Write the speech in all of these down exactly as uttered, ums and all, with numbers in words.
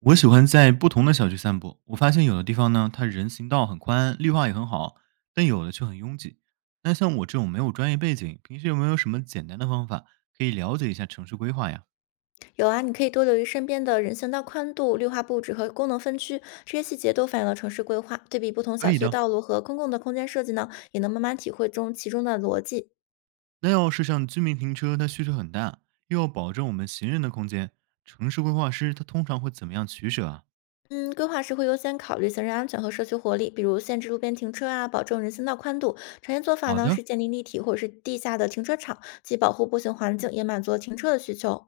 我喜欢在不同的小区散步，我发现有的地方呢，它人行道很宽，绿化也很好，但有的却很拥挤。那像我这种没有专业背景，平时有没有什么简单的方法可以了解一下城市规划呀？有啊，你可以多留意身边的人行道宽度、绿化布置和功能分区，这些细节都反映了城市规划。对比不同可小区以的的。道路和公共的空间设计呢，也能慢慢体会中其中的逻辑。那要是像居民停车，它需求很大，又要保证我们行人的空间，城市规划师他通常会怎么样取舍啊？嗯，规划时会优先考虑行人安全和社区活力，比如限制路边停车啊，保证人行道宽度。常见做法好呢的，是建立立体或者是地下的停车场，既保护步行环境，也满足了停车的需求。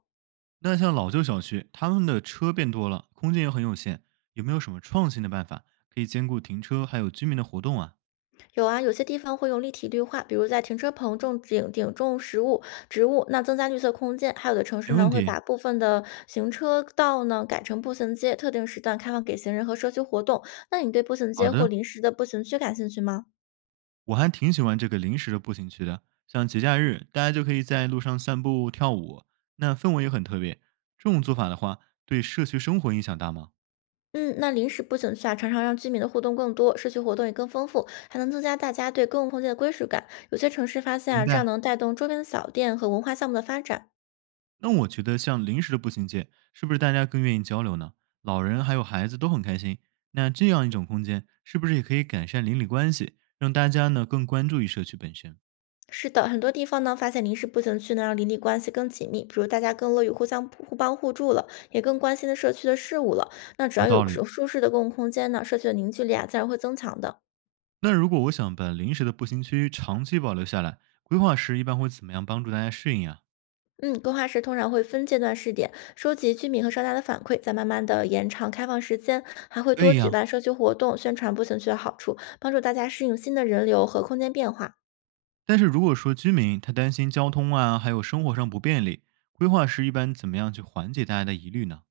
那像老旧小区，他们的车变多了，空间也很有限，有没有什么创新的办法可以兼顾停车还有居民的活动啊？有啊，有些地方会用立体绿化，比如在停车棚种顶顶种食物植物，那增加绿色空间。还有的城市没呢，问会题。把部分的行车道呢改成步行街，特定时段开放给行人和社区活动。那你对步行好街或的，临时的步行区感兴趣吗？我还挺喜欢这个临时的步行区的，像节假日，大家就可以在路上散步、跳舞，那氛围也很特别。这种做法的话，对社区生活影响大吗？嗯，那临时步行区啊，常常让居民的互动更多，社区活动也更丰富，还能增加大家对公共空间的归属感。有些城市发现明啊，这样白。能带动周边的小店和文化项目的发展。那我觉得像临时的步行街，是不是大家更愿意交流呢？老人还有孩子都很开心。那这样一种空间，是不是也可以改善邻里关系，让大家呢更关注于社区本身？是的，很多地方呢，发现临时步行区能让邻里关系更紧密，比如大家更乐于互相互帮互助了，也更关心的社区的事务了。那只要有道有理。舒舒适的公共空间呢，社区的凝聚力啊，自然会增强的。那如果我想把临时的步行区长期保留下来，规划时一般会怎么样帮助大家适应啊？嗯，规划时通常会分阶段试点，收集居民和商家的反馈，再慢慢的延长开放时间，还会多以举呀、办社区活动，宣传步行区的好处，帮助大家适应新的人流和空间变化。但是如果说居民他担心交通啊，还有生活上不便利，规划师一般怎么样去缓解大家的疑虑呢？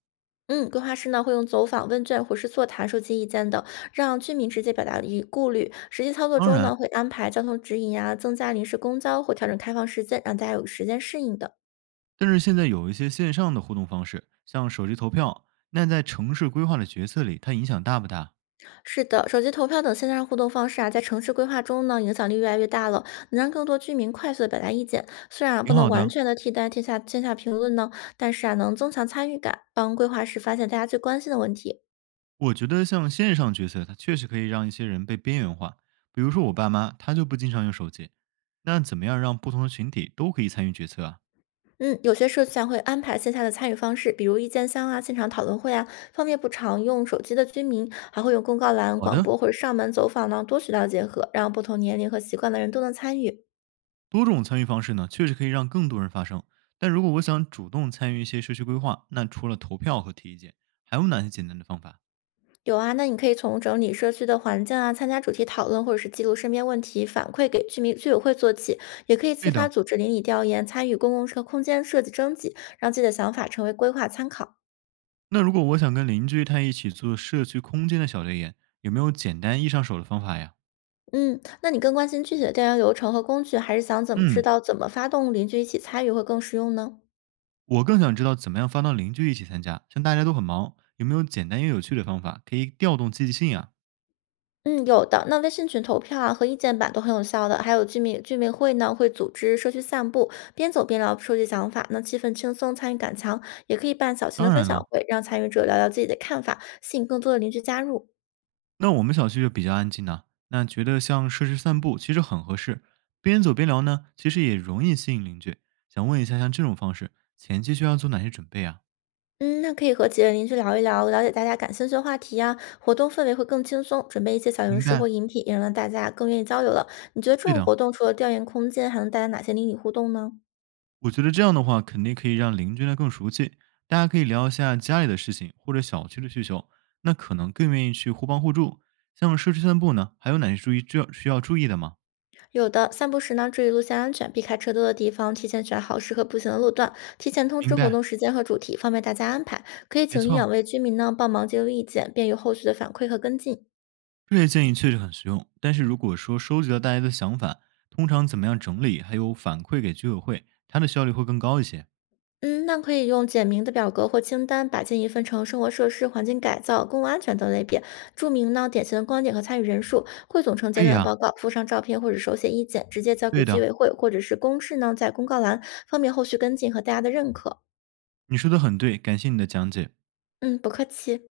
嗯，规划师呢会用走访问卷或是座谈收集意见的，让居民直接表达疑顾虑。实际操作当中然，呢，会安排交通指引啊，增加临时公交或调整开放时间，让大家有时间适应的。但是现在有一些线上的互动方式，像手机投票，那在城市规划的决策里，它影响大不大？是的，手机投票等线上互动方式啊，在城市规划中呢，影响力越来越大了，能让更多居民快速的表达意见。虽然啊不挺能好完的，全的替代线下线下评论呢，但是啊，能增强参与感，帮规划师发现大家最关心的问题。我觉得像线上决策，它确实可以让一些人被边缘化。比如说我爸妈，他就不经常用手机，那怎么样让不同的群体都可以参与决策啊？嗯，有些社区啊会安排线下的参与方式，比如意见箱啊、现场讨论会啊，方便不常用手机的居民，还会用公告栏、好广的，播或者上门走访呢，多渠道结合，让不同年龄和习惯的人都能参与。多种参与方式呢，确实可以让更多人发声。但如果我想主动参与一些社区规划，那除了投票和提意见，还有哪些简单的方法？有啊，那你可以从整理社区的环境啊，参加主题讨论，或者是记录身边问题反馈给居民居委会做起，也可以自对发的，组织邻里调研，参与公共车空间设计征集，让自己的想法成为规划参考。那如果我想跟邻居他一起做社区空间的小调研，有没有简单易上手的方法呀？嗯，那你更关心具体的调研流程和工具，还是想怎么知嗯，道怎么发动邻居一起参与会更实用呢？我更想知道怎么样发到邻居一起参加，像大家都很忙，有没有简单又有趣的方法可以调动积极性啊？嗯，有的。那微信群投票啊和意见板都很有效的，还有居民居民会呢，会组织社区散步，边走边聊收集想法，那气氛轻松，参与感强。也可以办小型的当分然享了，会，让参与者聊聊自己的看法，吸引更多的邻居加入。那我们小区就比较安静呢、那觉得像设施散步其实很合适，边走边聊呢，其实也容易吸引邻居。想问一下，像这种方式，前期需要做哪些准备啊？嗯，那可以和几位邻居聊一聊，了解大家感兴趣的话题呀、活动氛围会更轻松。准备一些小零明食或白，饮品，也能让大家更愿意交流了。你觉得这对种的，活动除了调研空间，还能带来哪些邻里互动呢？我觉得这样的话肯定可以让邻居呢更熟悉，大家可以聊一下家里的事情或者小区的需求，那可能更愿意去互帮互助。像社区散步呢，还有哪些注意需要需要注意的吗？有的，散步时呢，注意路线安全，避开车多的地方，提前选好适合步行的路段，提前通知明活白，动时间和主题，方便大家安排。可以没请领养错，位居民呢帮忙记录意见，便于后续的反馈和跟进。这些建议确实很实用，但是如果说收集到大家的想法，通常怎么样整理，还有反馈给居委会，它的效率会更高一些。嗯，那可以用简明的表格或清单，把建议分成生活设施、环境改造、公共安全等类别，注明呢典型的观点和参与人数，汇总成简可以短的啊，报告，附上照片或者手写意见，直接交给对居的，委会或者是公示呢在公告栏，方便后续跟进和大家的认可。你说的很对，感谢你的讲解。嗯，不客气。